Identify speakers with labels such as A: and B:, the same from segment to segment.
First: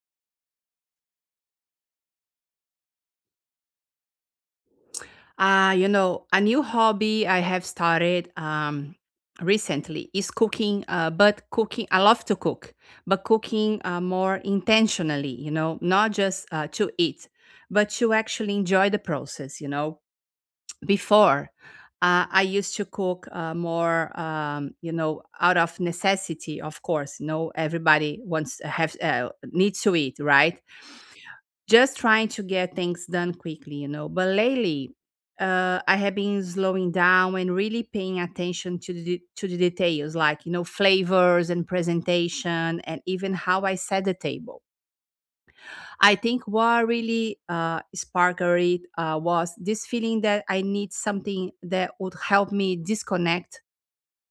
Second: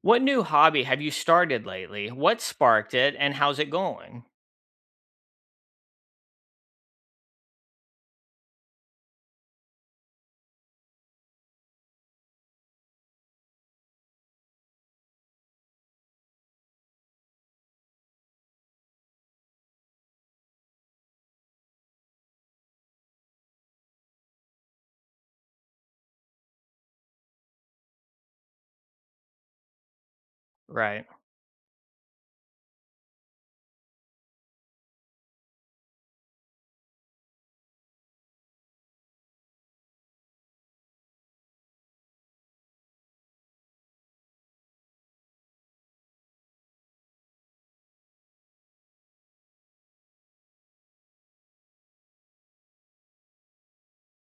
A: What new hobby have you started lately? What sparked it and how's it going?
B: A new hobby I have started recently is cooking, but cooking, I love to cook, but cooking more intentionally, you know, not just to eat, but to actually enjoy the process. Before, I used to cook more, out of necessity, of course. Everybody wants have needs to eat, right?
A: Right.
B: Just trying to get things done quickly. But lately, I have been slowing down and really paying attention to the details, like, flavors and presentation, and even how I set the table. I think what really sparked it was this feeling that I need something that would help me disconnect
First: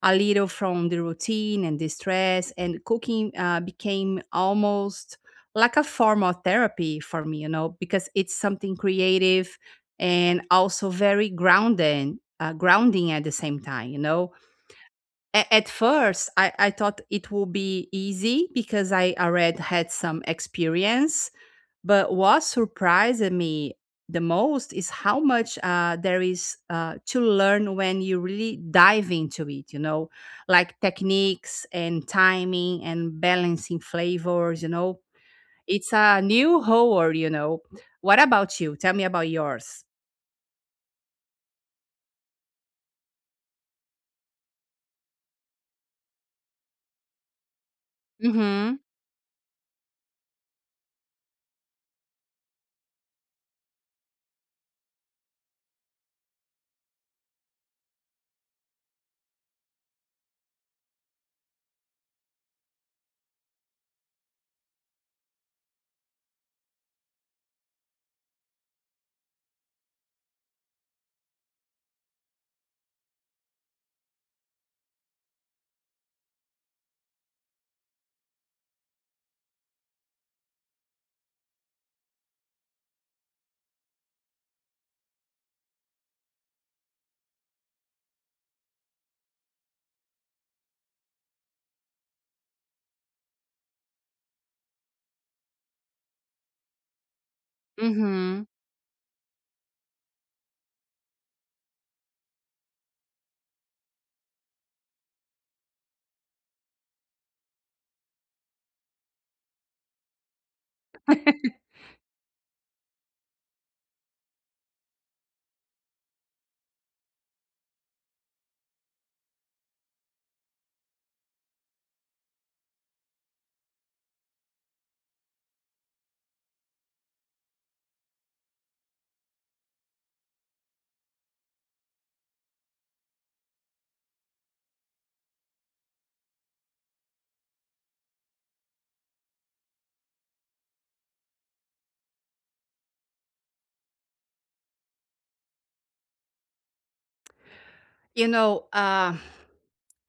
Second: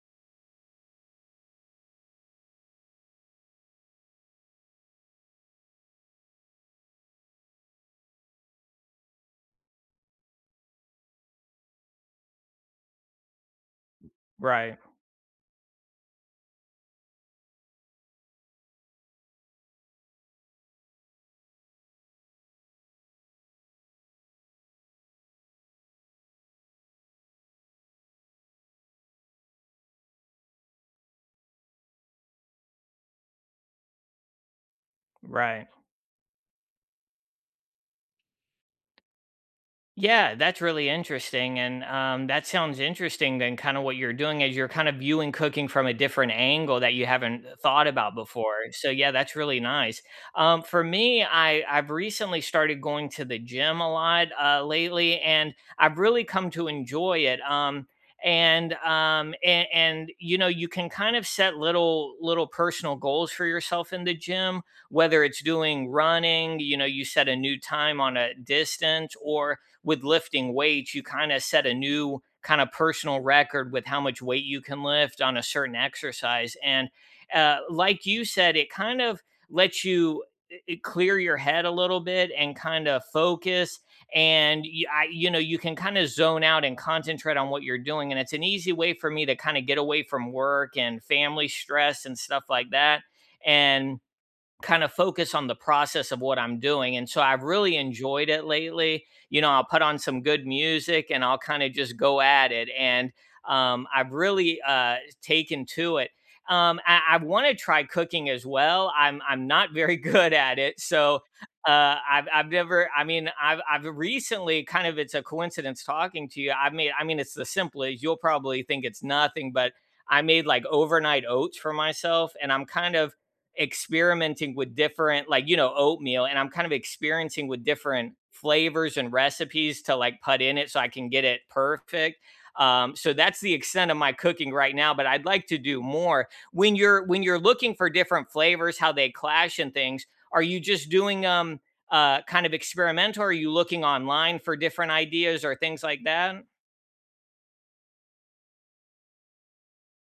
B: a little from the routine and the stress, and cooking became almost like a form of therapy for me, you know, because it's something creative and also very grounding at the same time.
A: Right.
B: At first, I thought it would be easy because I already had some experience, but what surprised me the most is how much there is to learn when you really dive into it, you know, like techniques and timing and balancing flavors.
A: Right.
B: It's a new whole world. What about you? Tell me about yours.
A: Yeah, that's really interesting. And that sounds interesting than kind of what you're doing is you're kind of viewing cooking from a different angle that you haven't thought about before.
B: Mm-hmm.
A: So yeah, that's really nice. For me, I've recently started going to the gym a lot lately, and I've really come to enjoy it. And you know you can kind of set little personal goals for yourself in the gym, whether it's doing running, you know, you set a new time on a distance, or with lifting weights, you kind of set a new kind of personal record with how much weight you can lift on a certain exercise. And like you said, it kind of lets you clear your head a little bit and kind of focus, and you know you can kind of zone out and concentrate on what you're doing, and it's an easy way for me to kind of get away from work and family stress and stuff like that and kind of focus on the process of what I'm doing. And so I've really enjoyed
B: Mm-hmm.
A: it lately. You know, I'll put on some good music and I'll kind of just go at it. And I've really taken to it. I want to try cooking as well. I'm not very good at it, so I've never. I mean, I've recently, kind of, it's a coincidence talking to you. I've made. I mean, it's the simplest. You'll probably think it's nothing, but I made like overnight oats for myself, and I'm kind of experimenting with different, like, oatmeal, and I'm kind of experiencing with different flavors and recipes to like put in it so I can get it perfect. So that's the extent of my cooking right now, but I'd like to do more. When you're looking for different flavors, how they clash and things, are you just doing kind of experimental? Or are you looking online for different ideas or things like that?
B: You know, uh,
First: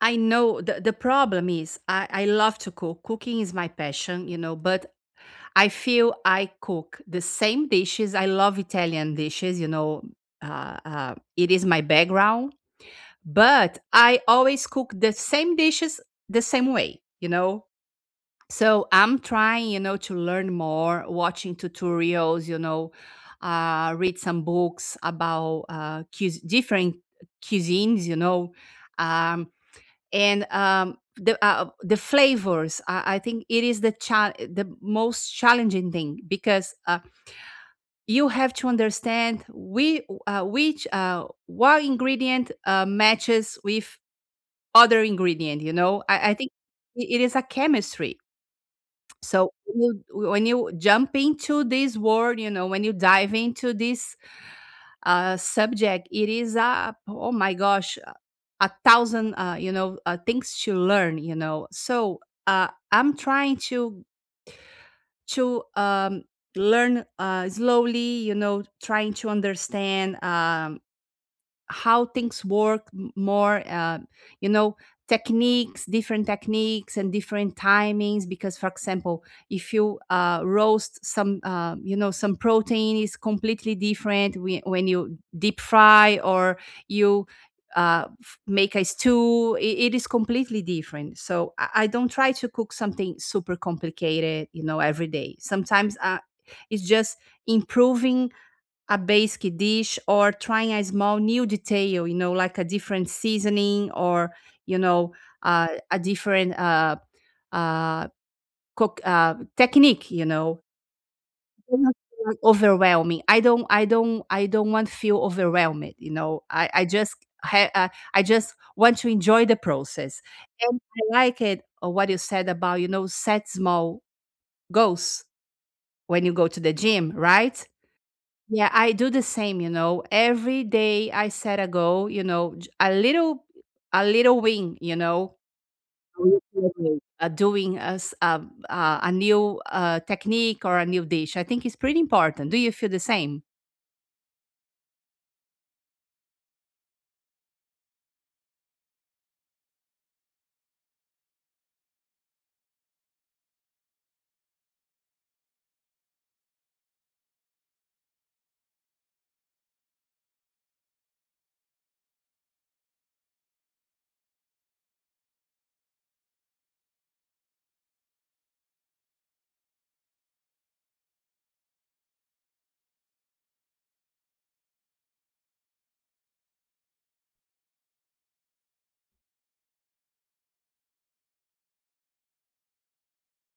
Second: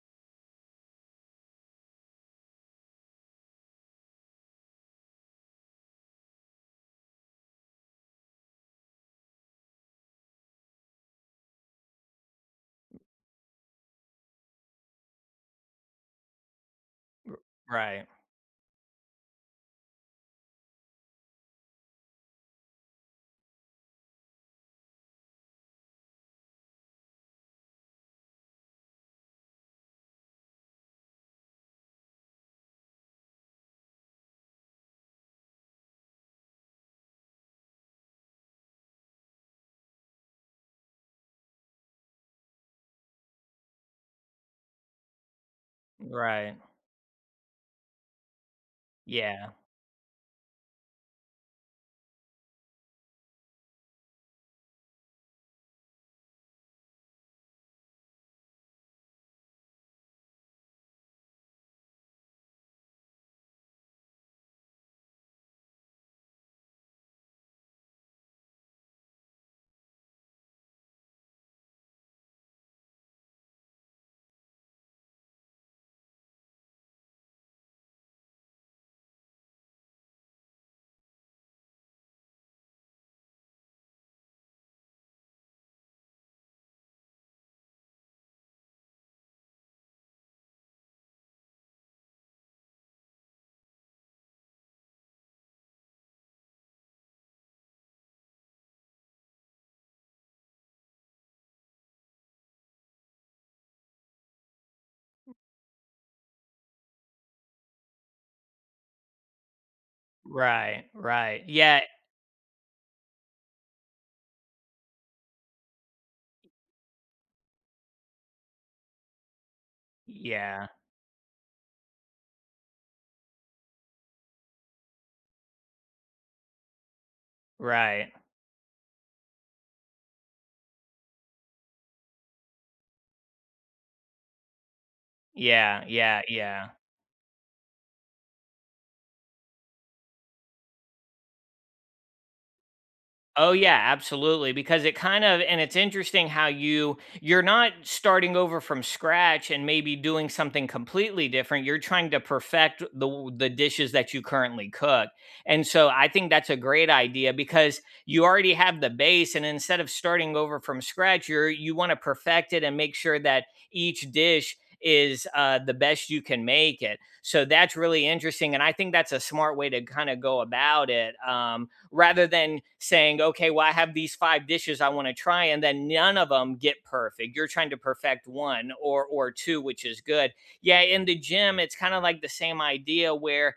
B: I know the problem is I love to cook. Cooking is my passion, you know, but I feel I cook the same dishes. I love Italian dishes. It is my background, but I always cook the same dishes the same way.
A: Right.
B: So I'm trying, you know, to learn more, watching tutorials, read some books about different cuisines. Um, and the flavors. I think it is the most challenging thing because you have to understand we which what ingredient matches with other ingredient. You know, I think
A: Right.
B: it is a chemistry.
A: Yeah.
B: So when you jump into this world, you know, when you dive into this subject, it is a oh my gosh, a thousand things to learn. You know, so I'm trying to learn slowly. You know, trying to understand. How things work more, you know techniques, different techniques and different timings, because for example if you roast some some protein, is completely different when you deep fry, or you make a stew, it is completely different. So I don't try to cook something super complicated, you know, every day. Sometimes it's just improving a basic dish or trying a small new detail, you know, like a different seasoning or, you know, a different uh, cook technique, you know.
A: Right. Right. Yeah.
B: Doesn't feel like overwhelming. I don't. I don't. I don't want to feel overwhelmed. You know. Ha- uh, I just want to enjoy the process.
A: Yeah.
B: And I like it. What you said about set small goals when you go to the gym, right?
A: Right.
B: Yeah, I do the same, you know. Every day I set a goal, you know, a little win, you know,
A: Yeah, yeah, yeah.
B: doing a new technique or a new dish. I think it's pretty important. Do you feel the same?
A: Oh, yeah, absolutely, because it kind of and it's interesting how you're not starting over from scratch and maybe doing something completely different. You're trying to perfect the dishes that you currently cook. And so I think that's a great idea, because you already have the base, and instead of starting over from scratch, you want to perfect it and make sure that each dish is the best you can make it. So that's really interesting, and I think that's a smart way to kind of go about it. Rather than saying, okay, well, I have these five dishes I want to try, and then none of them get perfect. You're trying to perfect one or two, which is good. Yeah, in the gym it's kind of like the same idea, where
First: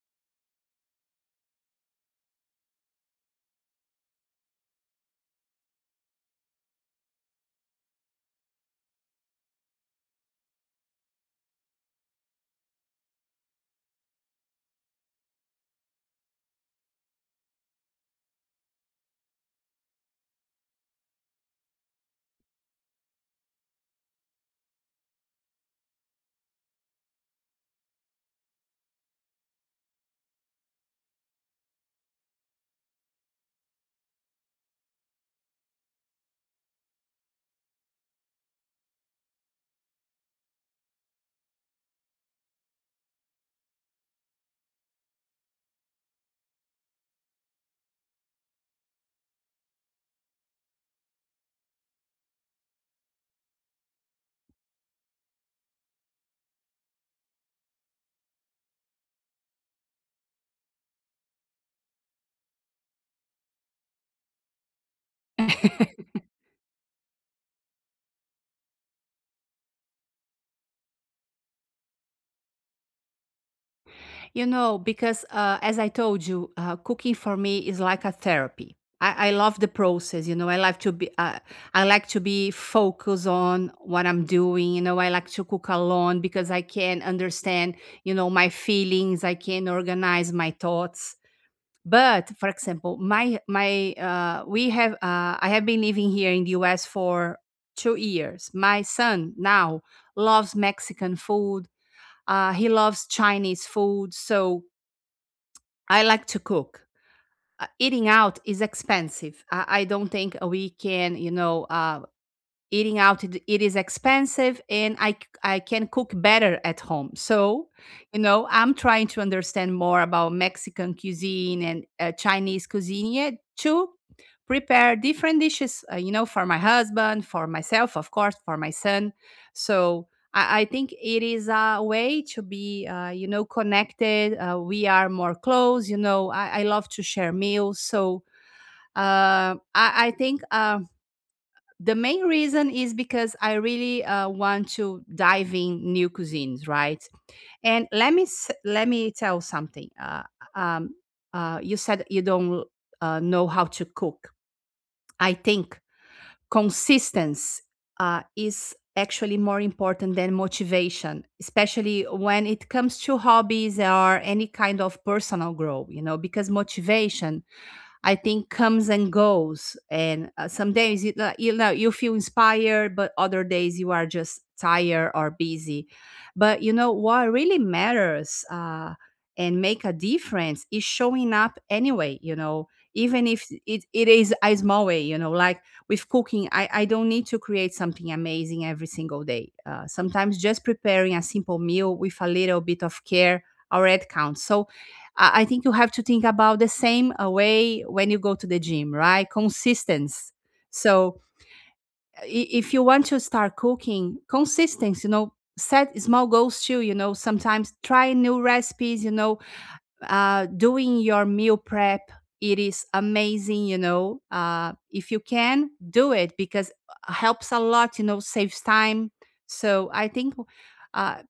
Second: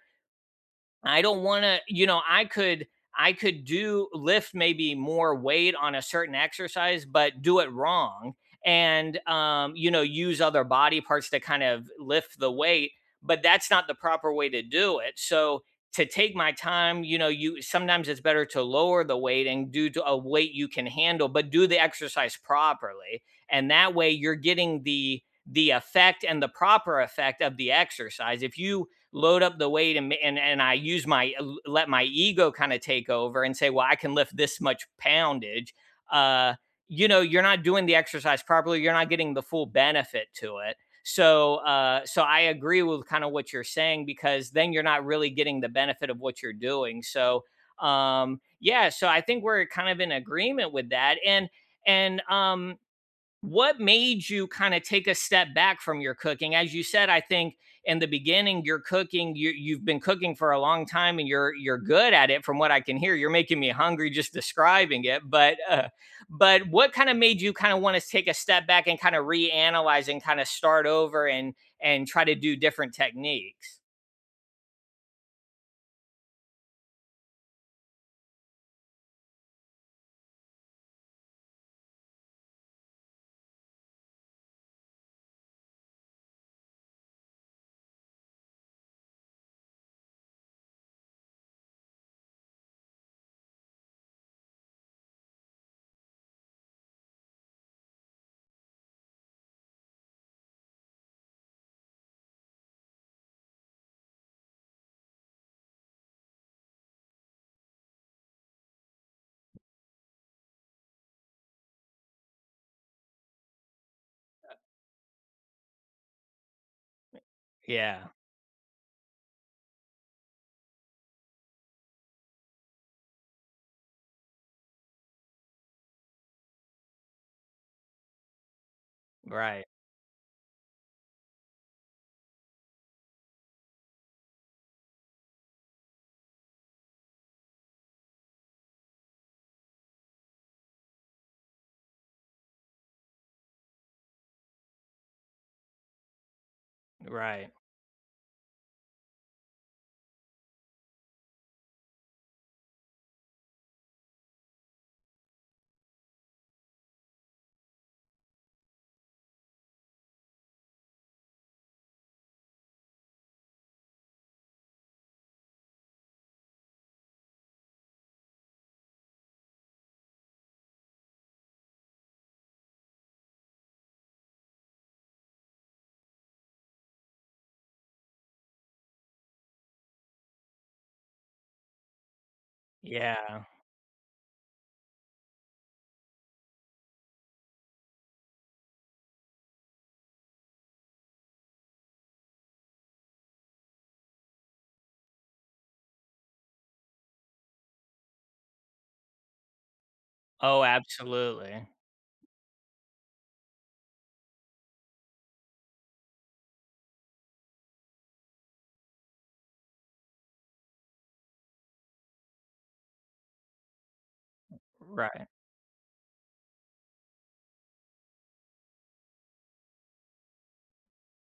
A: I don't want to, you know, I could do, lift maybe more weight on a certain exercise, but do it wrong, and you know, use other body parts to kind of lift the weight, but that's not the proper way to do it. So, to take my time, you know, you sometimes it's better to lower the weight and do to a weight you can handle, but do the exercise properly. And that way you're getting the effect and the proper effect of the exercise. If you load up the weight, and and I use my, let my ego kind of take over and say, well, I can lift this much poundage. Uh, you know, you're not doing the exercise properly. You're not getting the full benefit to it. So, so I agree with kind of what you're saying, because then you're not really getting the benefit of what you're doing. So, yeah, so I think we're kind of in agreement with that. And what made you kind of take a step back from your cooking? As you said, I think in the beginning you're cooking, you've been cooking for a long time, and you're good at it from what I can hear. You're making me hungry just describing it, but uh, but what kind of made you kind of want to take a step back and kind of reanalyze and kind of start over and try to do different techniques?
B: Because as I told you, cooking for me is like a therapy. I love the process. I like to be focused on what I'm doing. You know, I like to cook alone because I can understand. You know, my feelings. I can organize my thoughts. But for example, my we have. I have been living here in the U.S. for 2 years. My son now loves Mexican food. He loves Chinese food. So I like to cook. Eating out is expensive. I don't think we can, eating out it is expensive, and I can cook better at home. So,
A: Yeah.
B: you know, I'm trying to understand more about Mexican cuisine and Chinese cuisine, yeah, to prepare different dishes, for my husband, for myself, of course, for my son.
A: Right.
B: So, I think it is a way to be, connected. We are more close. You know, I love to share meals. So I think. The main reason is because I really want to dive in new cuisines, right?
A: Right.
B: And let me tell something. Um, you said you don't know how to cook. I think consistency is actually more important than motivation, especially when it comes to hobbies or any kind of personal growth, you know, because motivation I think comes and goes. And some days you feel inspired, but other days you are just tired or busy. But you know what really matters and make a difference is showing up anyway. You know, even
A: Yeah.
B: if it is a small way. You know, like with cooking, I don't need to create something amazing every single day. Sometimes just preparing a simple meal with a little bit of care already counts. So I think you have to think about the same way when you go to the gym, right? Consistency.
A: Oh,
B: So
A: absolutely.
B: if you want to start cooking, consistency, you know, set small goals too, you know, sometimes try new recipes, doing your meal prep, it is amazing, if you
A: Right.
B: can do it because helps a lot, you know, saves time. So I think uh,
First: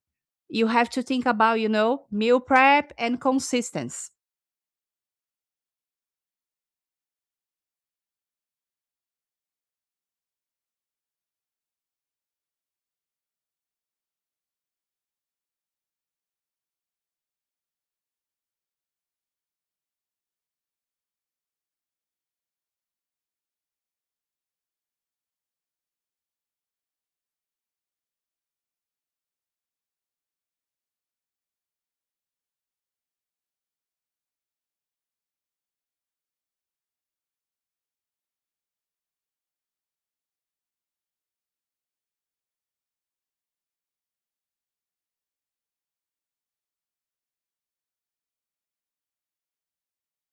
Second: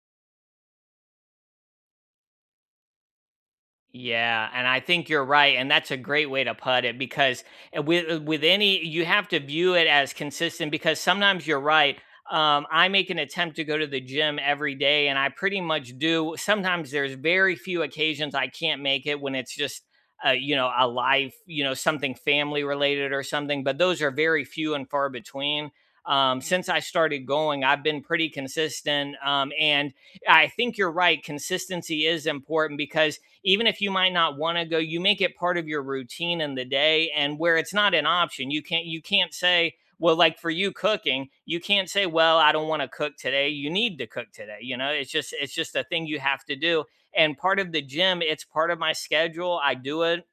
B: you have to think about, you know, meal prep and consistency.
A: Yeah, and I think you're right, and that's a great way to put it, because with any, you have to view it as consistent, because sometimes you're right. I make an attempt to go to the gym every day, and I pretty much do. Sometimes there's very few occasions I can't make it, when it's just a life, something family related or something, but those are very few and far between. Since I started going, I've been pretty consistent, and I think you're right. Consistency is important because even if you might not want to go, you make it part of your routine in the day, and where it's not an option. You can't say, well, like for you cooking, you can't say, well, I don't want to cook today. You need to cook today. You know, it's just a thing you have to do. And part of the gym, it's part of my schedule. I do it,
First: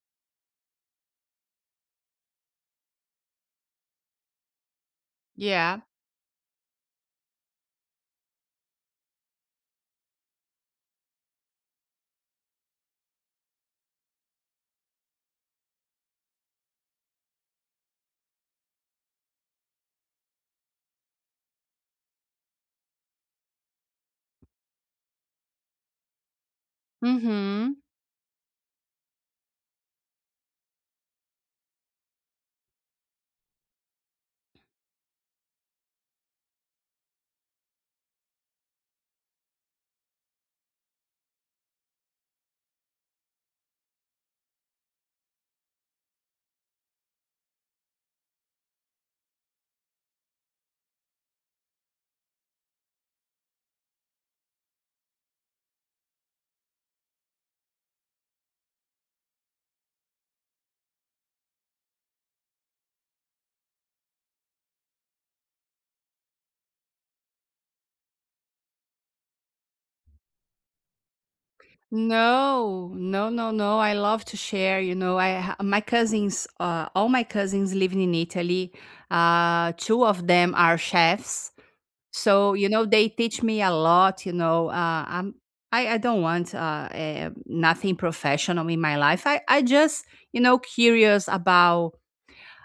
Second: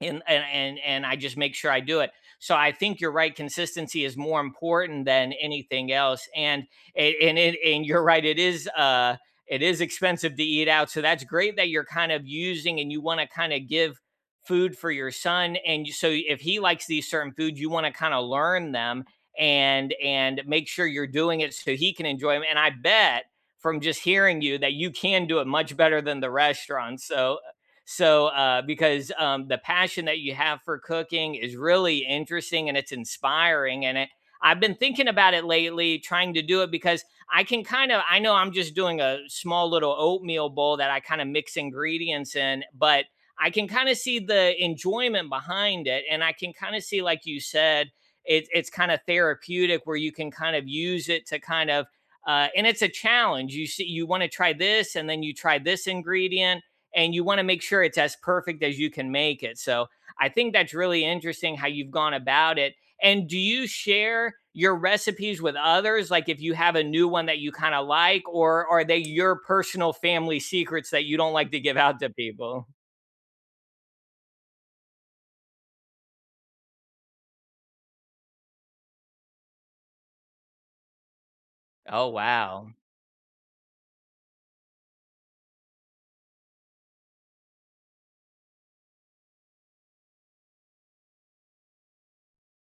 A: and I just make sure I do it. So I think you're right. Consistency is more important than
B: Yeah.
A: anything else. And you're right. It is expensive to eat out. So that's great that you're kind of using, and you want to kind of give food for your son. And so if he likes these certain foods, you want to kind of learn them, and make sure you're doing it so he can enjoy them. And I bet from just hearing you that you can do it much better than the restaurant. So,
B: Mm-hmm.
A: so, because the passion that you have for cooking is really interesting, and it's inspiring, and I've been thinking about it lately, trying to do it, because I can kind of I know I'm just doing a small little oatmeal bowl that I kind of mix ingredients in, but I can kind of see the enjoyment behind it, and I can kind of see, like you said, it's kind of therapeutic, where you can kind of use it to kind of. And it's a challenge. You see, you want to try this, and then you try this ingredient, and you want to make sure it's as perfect as you can make it. So I think that's really interesting how you've gone about it. And do you share your recipes with others? Like, if you have a new one that you kind of like, or are they your personal family secrets that you don't like to give out to people?
B: No, no, no, no, I love to share. You know, my cousins, all my cousins living in Italy. Two of them are chefs.
A: Oh,
B: So, you
A: wow.
B: know, they teach me a lot, you know, I don't want nothing professional in my life. I just, you know, curious about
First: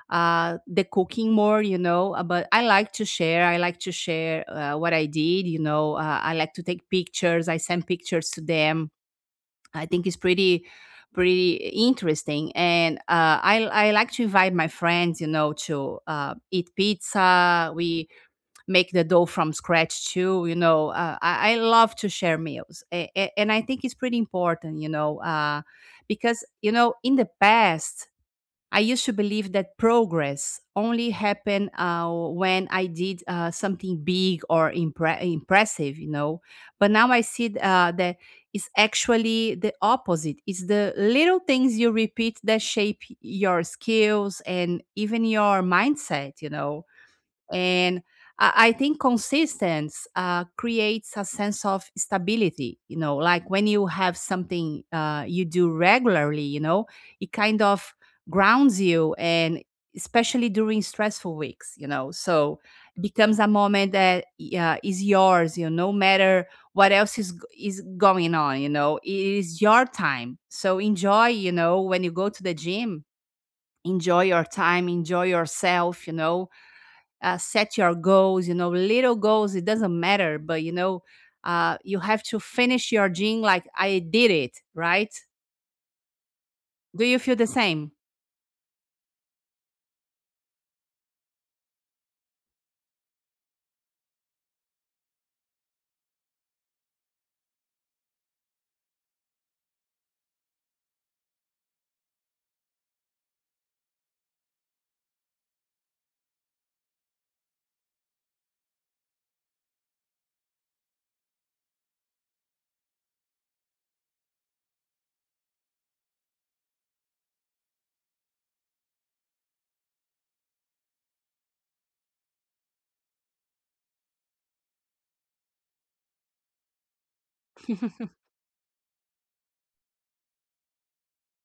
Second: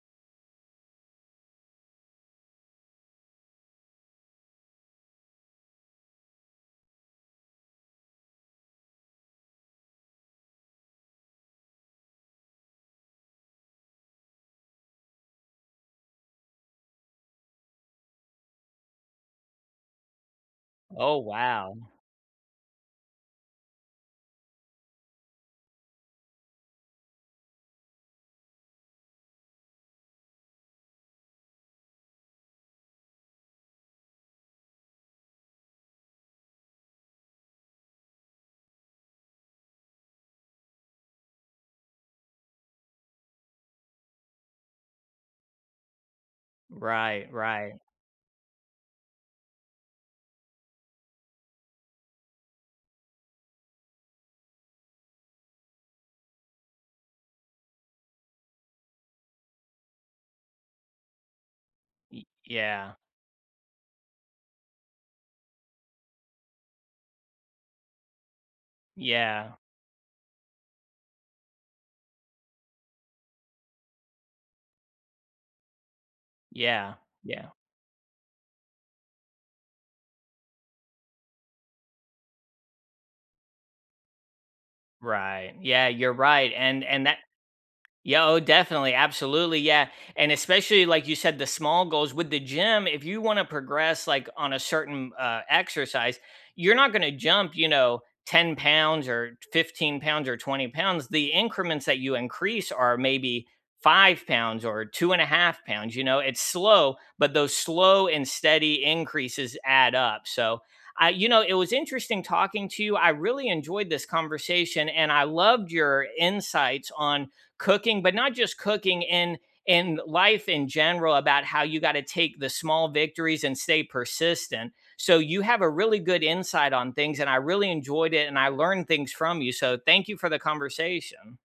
B: the cooking more, but I like to share. I like to share what I did. I like to take pictures. I send pictures to them. I think it's pretty, pretty interesting. And I like to invite my friends, you know, to eat pizza. We make the dough from scratch too. You know,
A: Oh,
B: uh, I, I
A: wow.
B: love to share meals, and I think it's pretty important. Because, in the past, I used to believe that progress only happened when I did something big or impressive. You know, but now I see that it's actually the opposite. It's the little things you repeat that shape your skills and even your mindset.
A: Right, right.
B: And I think consistency creates a sense of stability. You know, like when you have something you do regularly, you know, it kind of grounds you, and especially during stressful weeks, you know. So
A: Yeah,
B: it becomes a moment that is yours, you know, no matter what else is going on, you know, it
A: yeah,
B: is your time. So enjoy, you know, when you go to the gym, enjoy your time, enjoy yourself,
A: yeah, yeah.
B: set your goals, you know, little goals, it doesn't matter, but you know, you have to finish your gym like I did it, right?
A: Right. Yeah, you're right. And
B: Do
A: and that.
B: you feel the same?
A: Yeah, oh, definitely. Absolutely. Yeah. And especially, like you said, the small goals with the gym, if you want to progress like on a certain exercise, you're not going to jump, you know, 10 pounds or 15 pounds or 20 pounds. The increments that you increase are maybe 5 pounds or 2.5 pounds. You know, it's slow, but those slow and steady increases add up. So, you know, it was interesting talking to you. I really enjoyed this conversation, and I loved your insights on cooking, but not just cooking, in life in general, about how you got to take the small victories and stay persistent. So you have a really good insight on things, and I really enjoyed it, and I learned things from you. So thank you for the conversation.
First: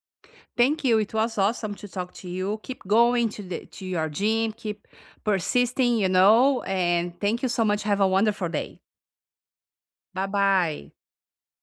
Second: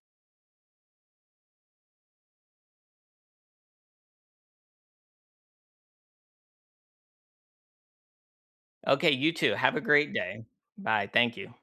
B: Thank you. It was awesome to talk to you. Keep going to the to your gym. Keep persisting, you know. And thank you so much. Have a wonderful day.
A: Okay, you too. Have a great
B: Bye
A: day.
B: bye.
A: Bye. Thank you.